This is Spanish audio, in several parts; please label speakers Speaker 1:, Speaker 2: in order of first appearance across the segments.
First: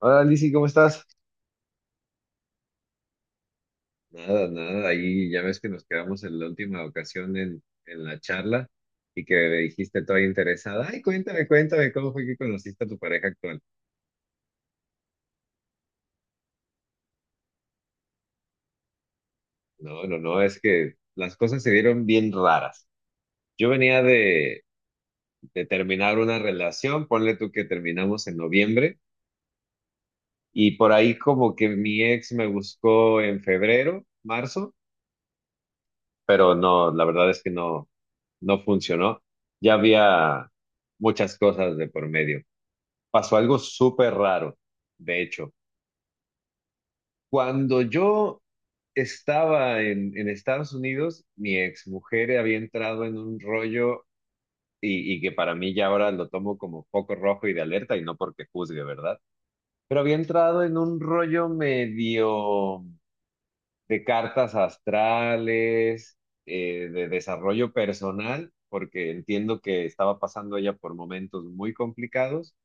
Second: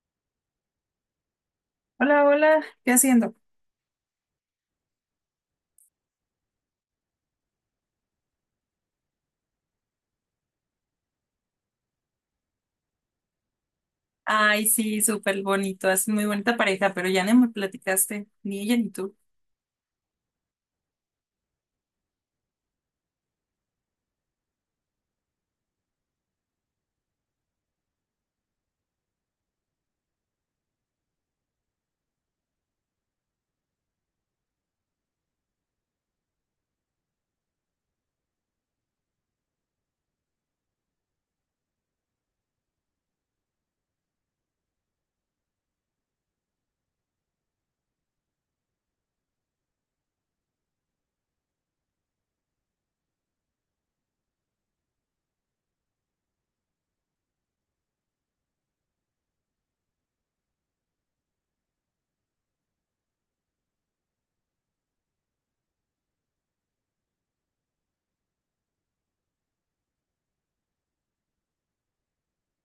Speaker 1: Hola, Lizzy, ¿cómo estás?
Speaker 2: Hola, hola, ¿qué haciendo?
Speaker 1: Nada, nada, ahí ya ves que nos quedamos en la última ocasión en la charla y que me dijiste toda interesada, ay, cuéntame, cuéntame, ¿cómo fue que conociste a tu pareja actual?
Speaker 2: Ay, sí, súper bonito, es muy bonita pareja, pero ya no me platicaste, ni ella ni tú.
Speaker 1: No, no, no, es que las cosas se dieron bien raras. Yo venía de terminar una relación, ponle tú que terminamos en noviembre y por ahí como que mi ex me buscó en febrero, marzo. Pero no, la verdad es que no, no funcionó. Ya había muchas cosas de por medio. Pasó algo súper raro, de hecho. Cuando yo estaba en Estados Unidos, mi exmujer había entrado en un rollo y que para mí ya ahora lo tomo como foco rojo y de alerta y no porque juzgue, ¿verdad? Pero había entrado en un rollo medio de cartas astrales, de desarrollo personal, porque entiendo que estaba pasando ella por momentos muy complicados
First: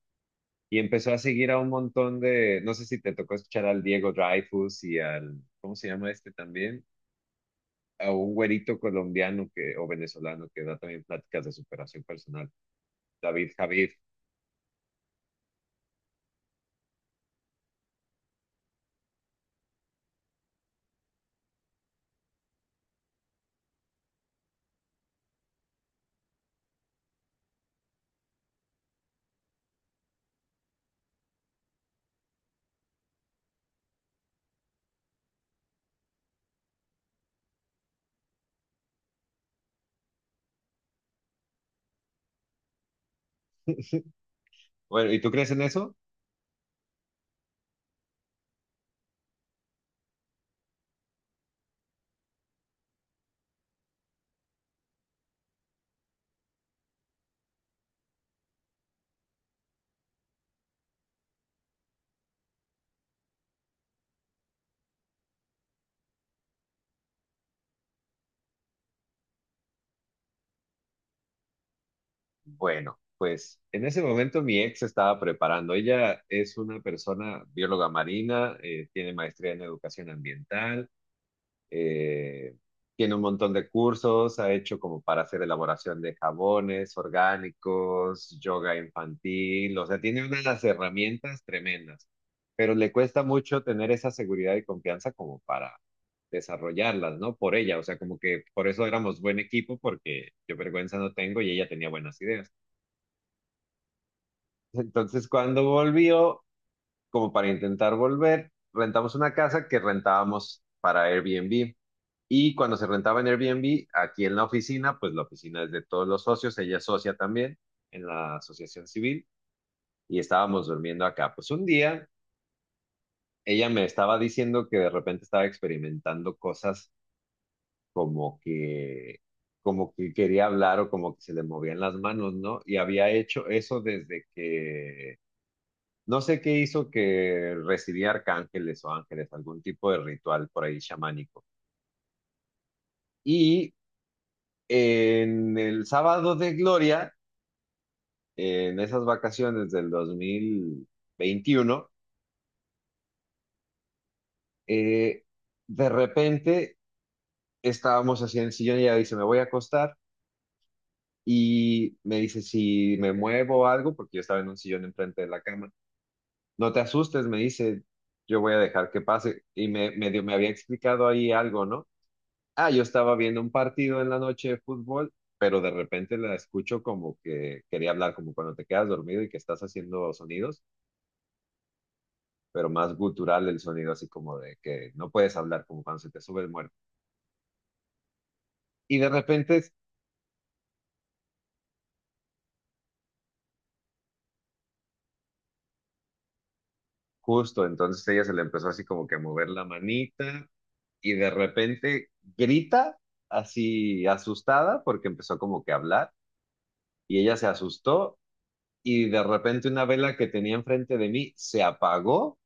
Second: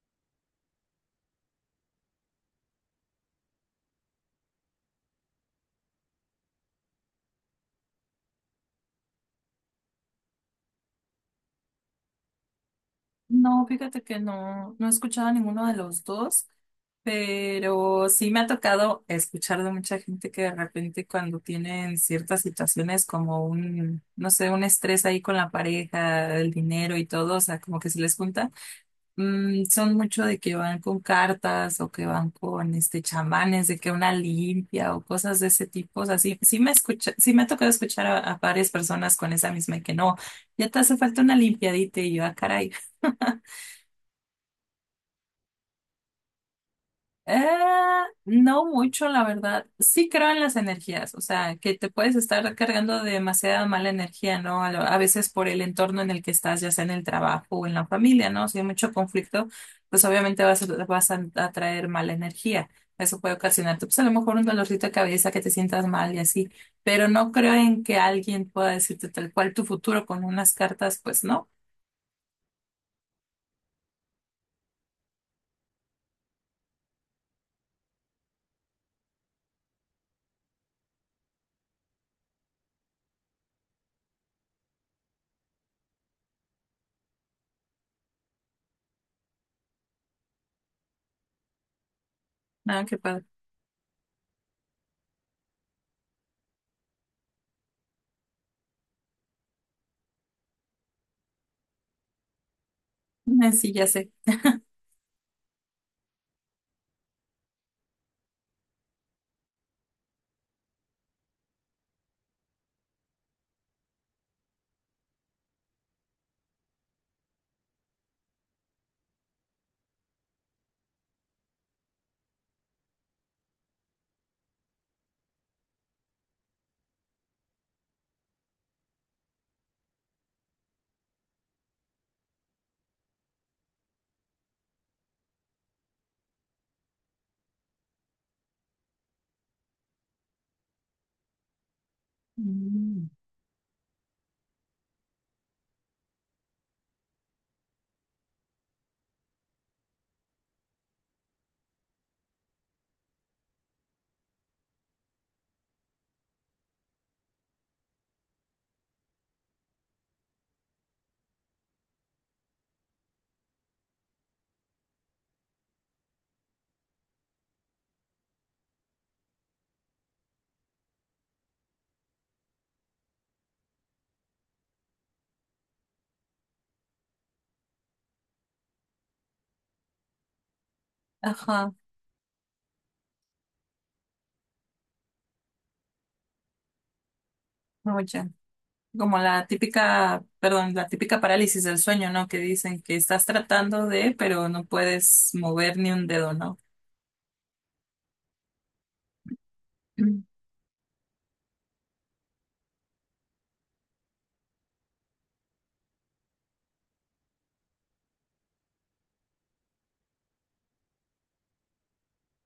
Speaker 1: y empezó a seguir a un montón de, no sé si te tocó escuchar al Diego Dreyfus y al, ¿cómo se llama este también? A un güerito colombiano que, o venezolano que da también pláticas de superación personal, David
Speaker 2: No,
Speaker 1: Javid.
Speaker 2: fíjate que no, no he escuchado a ninguno de los dos, pero sí me ha tocado escuchar de mucha gente que de repente cuando tienen ciertas situaciones como un, no sé, un estrés ahí con la pareja, el dinero y todo, o sea, como que se les junta. Mm, son mucho de que van con cartas o que van con este chamanes, de que una limpia o cosas de ese tipo. O sea, sí, sí me escucha, sí me ha tocado escuchar a varias personas con esa misma y que no, ya te hace falta una limpiadita y yo, ah, caray.
Speaker 1: Bueno, ¿y tú crees en eso?
Speaker 2: Eh, no mucho, la verdad. Sí creo en las energías, o sea, que te puedes estar cargando de demasiada mala energía, ¿no? A, lo- a veces por el entorno en el que estás, ya sea en el trabajo o en la familia, ¿no? Si hay mucho conflicto, pues obviamente vas, a- vas a atraer mala energía. Eso puede ocasionarte, pues a lo mejor un dolorcito de cabeza, que te sientas mal y así. Pero no creo en que alguien pueda decirte tal cual tu futuro con unas cartas, pues no,
Speaker 1: Bueno, pues en ese momento mi ex estaba preparando. Ella es una persona bióloga marina, tiene maestría en educación ambiental, eh, tiene un montón de cursos, ha hecho como para hacer elaboración de jabones orgánicos, yoga infantil, o sea, tiene unas herramientas tremendas, pero
Speaker 2: nada
Speaker 1: le
Speaker 2: que
Speaker 1: cuesta
Speaker 2: pueda.
Speaker 1: mucho tener esa seguridad y confianza como para desarrollarlas, ¿no? Por ella, o sea, como que por eso éramos buen equipo, porque yo vergüenza no tengo y ella tenía buenas ideas.
Speaker 2: Ah, sí, ya sé.
Speaker 1: Entonces, cuando volvió, como para intentar volver, rentamos una casa que rentábamos para Airbnb. Y cuando se rentaba en Airbnb, aquí en la oficina, pues la oficina es de todos los socios, ella es socia también en la asociación civil, y estábamos durmiendo acá. Pues un día ella me estaba diciendo que de repente estaba experimentando cosas como que, como que quería hablar o como que se le movían las manos, ¿no? Y había hecho eso desde que no sé qué hizo que recibía arcángeles o ángeles, algún tipo de ritual por ahí chamánico.
Speaker 2: Mm.
Speaker 1: Y en el sábado de Gloria, en esas vacaciones del 2021, eh, de repente estábamos así en el sillón y ella dice, me voy a acostar. Y me dice, si me muevo o algo, porque yo estaba en un sillón enfrente de la cama, no te asustes, me dice, yo voy a dejar que pase. Y me, medio me había explicado ahí algo, ¿no? Ah, yo estaba viendo un partido en la noche de fútbol, pero de repente la escucho como que quería hablar, como cuando te quedas dormido y que estás haciendo sonidos,
Speaker 2: Ajá,
Speaker 1: pero más gutural el sonido, así como de que no puedes hablar, como cuando se te sube el muerto.
Speaker 2: no, ya.
Speaker 1: Y de
Speaker 2: Como la
Speaker 1: repente, es
Speaker 2: típica, perdón, la típica parálisis del sueño, ¿no? Que dicen que estás tratando de, pero no puedes mover ni un dedo, ¿no?
Speaker 1: justo, entonces ella se le empezó así como que a mover la manita y de repente grita así asustada porque empezó como que a hablar y ella se asustó y de repente una vela que tenía enfrente de mí se apagó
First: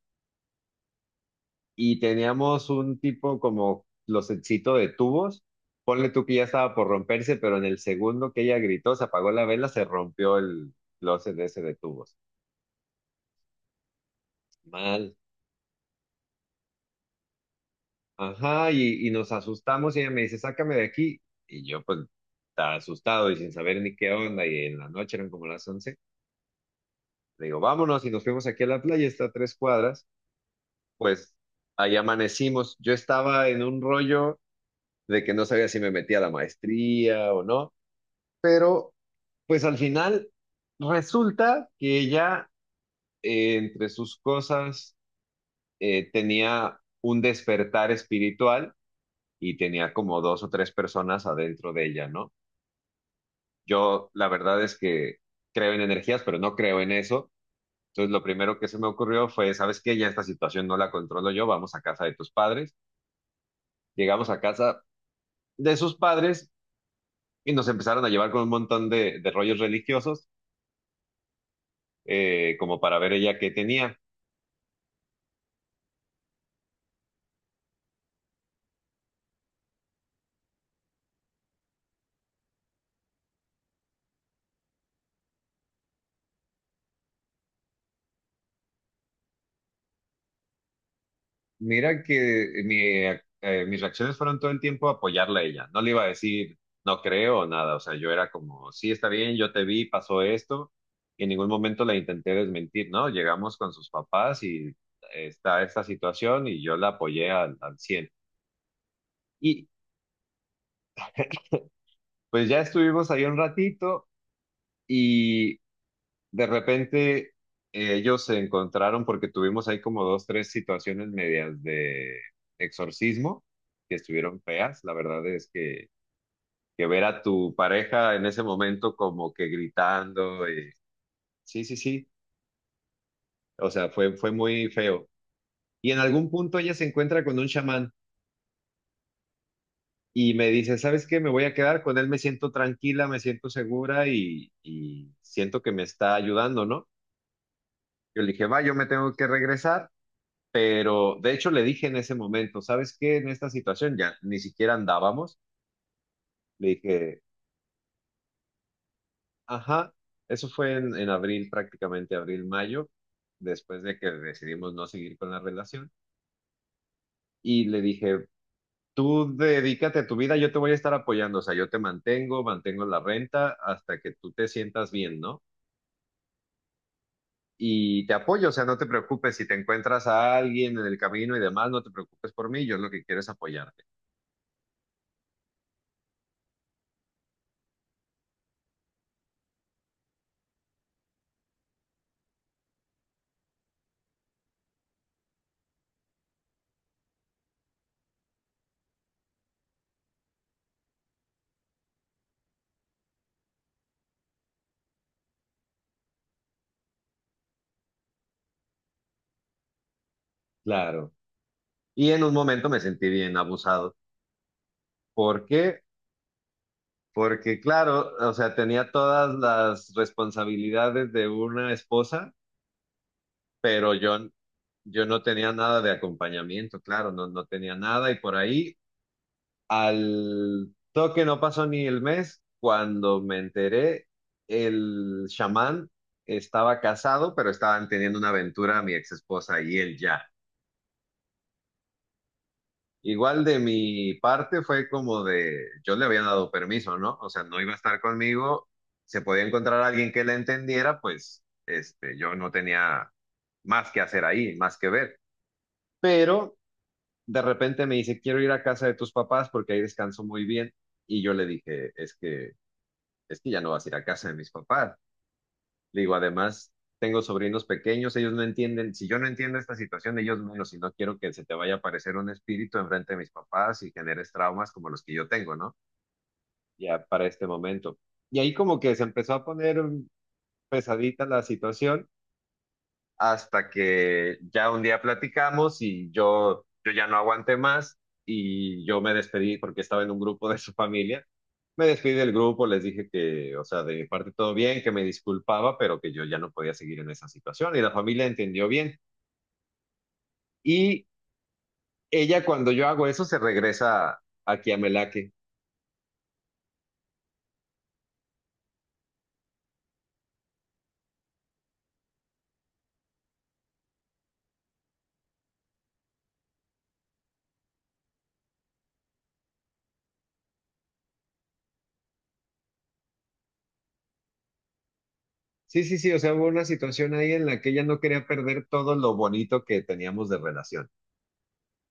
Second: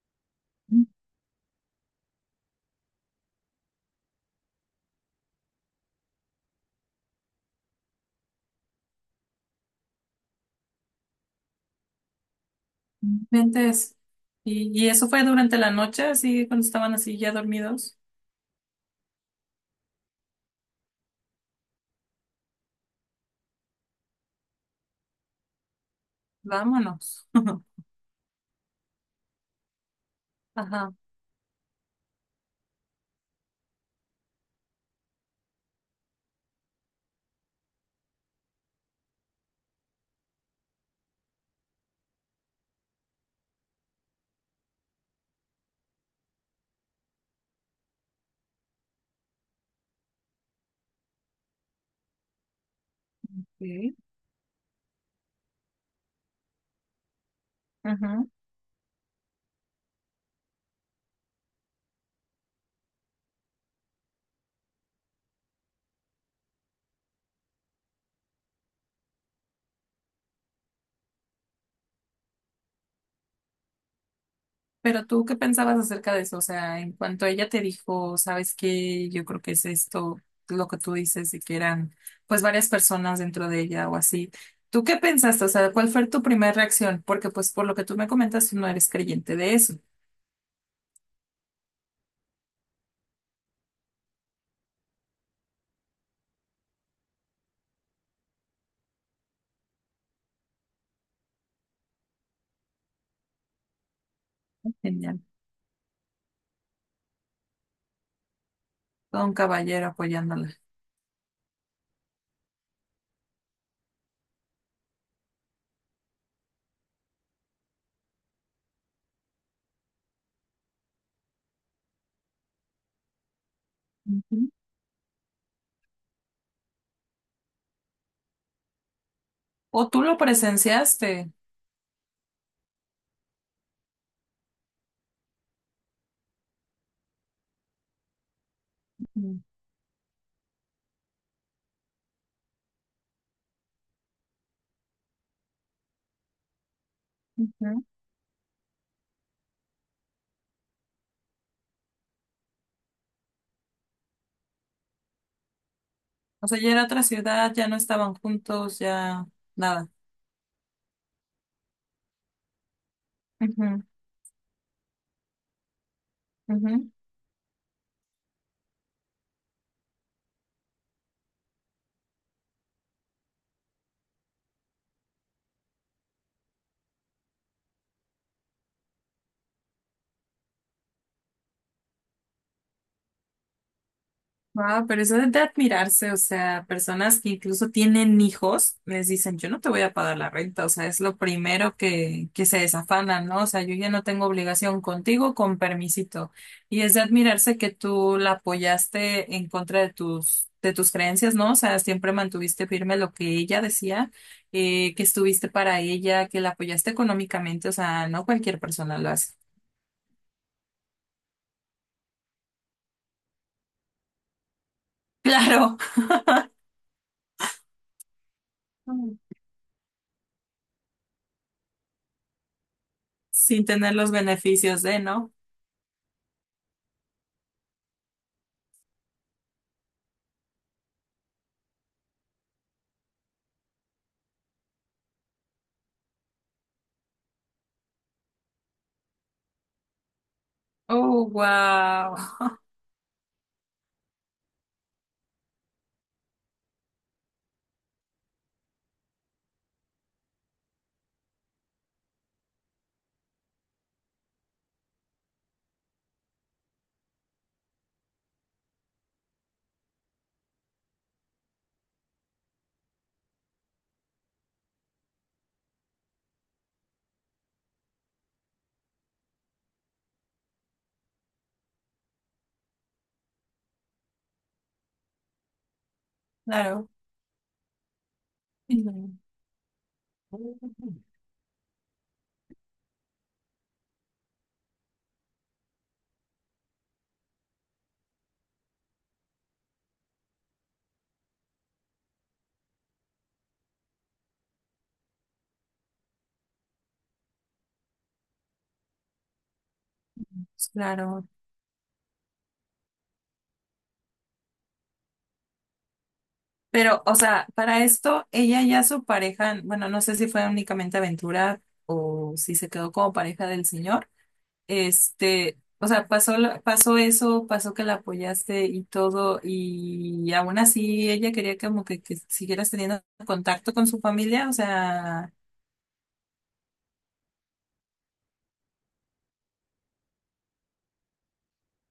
Speaker 1: y teníamos un tipo como los closetcito de tubos. Ponle tú que ya estaba por romperse, pero en el segundo que ella gritó, se apagó la vela, se rompió el closet ese de tubos.
Speaker 2: Entonces, y eso
Speaker 1: Mal.
Speaker 2: fue durante la noche, así cuando estaban así ya dormidos.
Speaker 1: Ajá, y nos asustamos y ella me dice, sácame de aquí. Y yo pues estaba asustado y sin saber ni qué onda, y en la noche eran como las 11.
Speaker 2: Vámonos.
Speaker 1: Le digo, vámonos y nos fuimos aquí a la playa, está a 3 cuadras.
Speaker 2: Ajá.
Speaker 1: Pues ahí amanecimos. Yo estaba en un rollo de que no sabía si me metía a la maestría o no. Pero pues al final resulta que ella entre sus cosas tenía un despertar espiritual y tenía como dos o tres personas adentro de ella, ¿no?
Speaker 2: Sí.
Speaker 1: Yo la verdad es que creo en energías, pero no creo en eso. Entonces lo primero que se me ocurrió fue, ¿sabes qué? Ya esta situación no la controlo yo, vamos a casa de tus padres. Llegamos a casa de sus padres y nos empezaron a llevar con un montón de rollos religiosos, como para ver ella qué tenía.
Speaker 2: Pero tú, ¿qué pensabas acerca de eso? O sea, en cuanto ella te dijo, ¿sabes qué? Yo creo que es esto, lo que tú dices, de que eran pues varias personas dentro de ella o así. ¿Tú qué pensaste? O sea, ¿cuál fue tu primera reacción? Porque pues por lo que tú me comentas, tú no eres creyente de eso.
Speaker 1: Mira que mi, mis reacciones fueron todo el tiempo apoyarla a ella. No le iba a decir, no creo, o nada. O sea, yo era como, sí, está bien, yo te vi, pasó esto. Y en ningún momento la intenté desmentir, ¿no? Llegamos con sus papás y
Speaker 2: Genial.
Speaker 1: está esta situación y yo la apoyé al 100.
Speaker 2: Todo un
Speaker 1: Y
Speaker 2: caballero apoyándola.
Speaker 1: pues ya estuvimos ahí un ratito y de repente ellos se encontraron porque tuvimos ahí como dos, tres situaciones medias de exorcismo que estuvieron
Speaker 2: Ujú.
Speaker 1: feas. La verdad es que ver a tu pareja en ese momento como que
Speaker 2: O tú lo
Speaker 1: gritando.
Speaker 2: presenciaste.
Speaker 1: Sí, sí, sí. O sea, fue muy feo. Y en algún punto ella se encuentra con un chamán
Speaker 2: Ujú.
Speaker 1: y me dice, ¿sabes qué? Me voy a quedar con él, me siento tranquila, me siento segura y siento que me está ayudando, ¿no?
Speaker 2: Ujú.
Speaker 1: Yo le dije, va, yo me tengo que regresar, pero de hecho le dije en ese momento, ¿sabes qué? En esta situación ya ni siquiera andábamos.
Speaker 2: O sea,
Speaker 1: Le
Speaker 2: ya era otra
Speaker 1: dije,
Speaker 2: ciudad, ya no estaban juntos, ya nada.
Speaker 1: ajá, eso fue en abril, prácticamente abril, mayo, después
Speaker 2: Ujú,
Speaker 1: de que decidimos no seguir con la relación.
Speaker 2: ujú.
Speaker 1: Y le dije, tú dedícate a tu vida, yo te voy a estar apoyando, o sea, yo te mantengo, mantengo la renta hasta que tú te sientas bien, ¿no? Y te apoyo, o sea, no te preocupes, si te encuentras a alguien en el camino y demás, no te preocupes por mí, yo lo que quiero es apoyarte.
Speaker 2: Wow, pero eso es de admirarse, o sea, personas que incluso tienen hijos, les dicen, yo no te voy a pagar la renta, o sea, es lo primero que se desafanan, ¿no? O sea, yo ya no tengo obligación contigo, con permisito. Y es de admirarse que tú la apoyaste en contra de tus creencias, ¿no? O sea, siempre mantuviste firme lo que ella decía, que estuviste para ella, que la apoyaste económicamente, o sea, no cualquier persona lo hace.
Speaker 1: Claro. Y en un momento me sentí bien abusado.
Speaker 2: Claro.
Speaker 1: Porque porque claro, o sea, tenía todas las responsabilidades de una esposa,
Speaker 2: Sin
Speaker 1: pero
Speaker 2: tener los
Speaker 1: yo,
Speaker 2: beneficios de,
Speaker 1: yo no
Speaker 2: ¿no?
Speaker 1: tenía nada de acompañamiento, claro, no, no tenía nada y por ahí al toque no pasó ni el mes cuando me enteré, el chamán estaba casado, pero estaban teniendo una aventura mi ex esposa y él ya.
Speaker 2: Oh, wow.
Speaker 1: Igual de mi parte fue como de, yo le había dado permiso, ¿no? O sea, no iba a estar conmigo, se podía encontrar a alguien que le entendiera, pues este, yo no tenía más que hacer ahí, más que ver. Pero de repente me dice, quiero ir a casa de tus papás porque ahí descanso muy bien. Y yo le dije, es que ya no vas a ir a casa de mis papás. Digo, además, tengo sobrinos pequeños, ellos no entienden, si yo no entiendo esta situación, ellos menos, y no quiero que se te vaya a aparecer un espíritu enfrente de mis papás y generes traumas como los que yo tengo, ¿no?
Speaker 2: Claro.
Speaker 1: Ya para este momento. Y ahí como que se
Speaker 2: Mm.
Speaker 1: empezó a poner pesadita la situación hasta que ya un día platicamos y yo ya no aguanté más y yo me despedí porque estaba en un grupo de su familia. Me despedí del grupo, les dije que, o sea, de mi parte todo bien, que me disculpaba, pero que yo ya no podía seguir en esa situación y la familia entendió bien. Y
Speaker 2: Claro.
Speaker 1: ella cuando yo hago eso se regresa aquí a Melaque.
Speaker 2: Pero, o sea, para esto, ella ya su pareja, bueno, no sé si fue únicamente aventura o si se quedó como pareja del señor. Este, o sea, pasó, lo- pasó eso, pasó que la apoyaste y todo, y aún así ella quería como que siguieras teniendo contacto con su familia, o sea.
Speaker 1: Sí, sí, sí, o sea, hubo una situación ahí en la que ella no quería perder todo lo bonito que teníamos de relación.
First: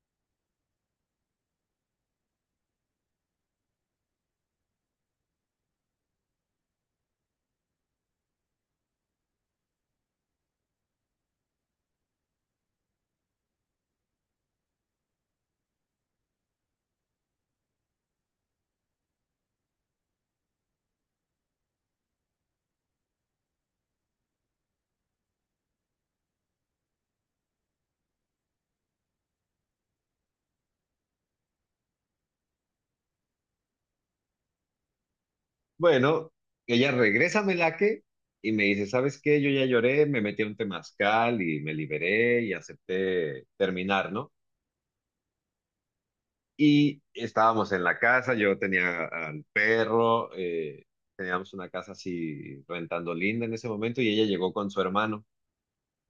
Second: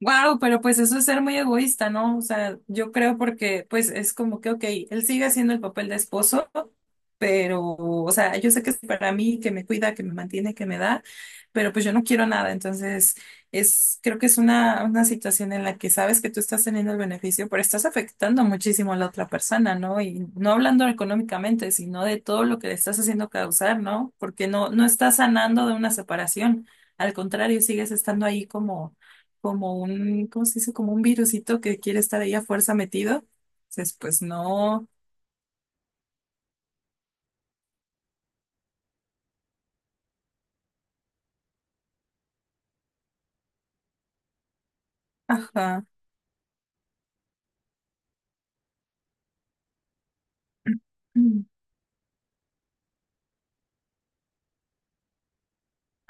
Speaker 2: Wow, pero pues eso es ser muy egoísta, ¿no? O sea, yo creo porque pues es como que, ok, él sigue haciendo el papel de esposo, pero, o sea, yo sé que es para mí, que me cuida, que me mantiene, que me da, pero pues yo no quiero nada. Entonces, es, creo que es una situación en la que sabes que tú estás teniendo el beneficio, pero estás afectando muchísimo a la otra persona, ¿no? Y no hablando económicamente, sino de todo lo que le estás haciendo causar, ¿no? Porque no, no estás sanando de una separación. Al contrario, sigues estando ahí como un, ¿cómo se dice? Como un virusito que quiere estar ahí a fuerza metido. Entonces, pues no.
Speaker 1: Bueno, ella regresa a Melaque y me dice, ¿sabes qué? Yo ya lloré, me metí a un temazcal y me liberé y acepté terminar, ¿no?
Speaker 2: Ajá.
Speaker 1: Y estábamos en la casa, yo tenía al perro,
Speaker 2: Mm.
Speaker 1: teníamos una casa así rentando linda en ese momento y ella llegó con su hermano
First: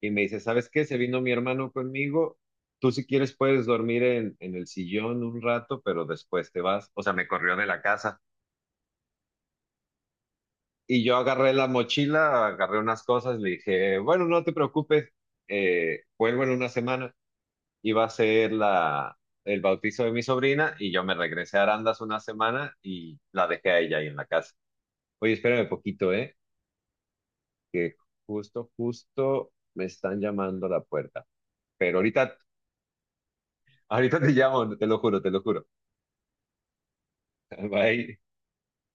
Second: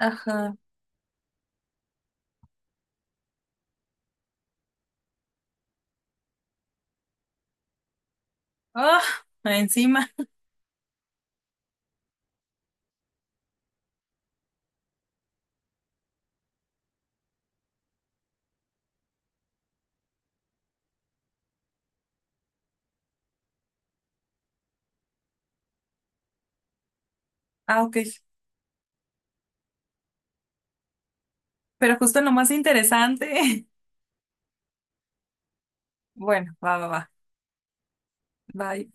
Speaker 1: y me dice, ¿sabes qué? Se vino mi hermano conmigo, tú si quieres puedes dormir en el sillón un rato, pero después te vas, o sea, me corrió de la casa.
Speaker 2: Ah, encima.
Speaker 1: Y yo agarré la mochila, agarré unas cosas, le dije, bueno, no te preocupes, vuelvo en 1 semana. Iba a ser el bautizo de mi sobrina y yo me regresé a Arandas 1 semana y la dejé a ella ahí en la casa. Oye, espérame poquito, ¿eh?
Speaker 2: Ah,
Speaker 1: Que
Speaker 2: ok.
Speaker 1: justo, justo me están llamando a la puerta.
Speaker 2: Pero
Speaker 1: Pero
Speaker 2: justo en lo más interesante.
Speaker 1: ahorita te llamo, te lo juro, te lo juro.
Speaker 2: Bueno, va, va, va.
Speaker 1: Bye.
Speaker 2: Bye.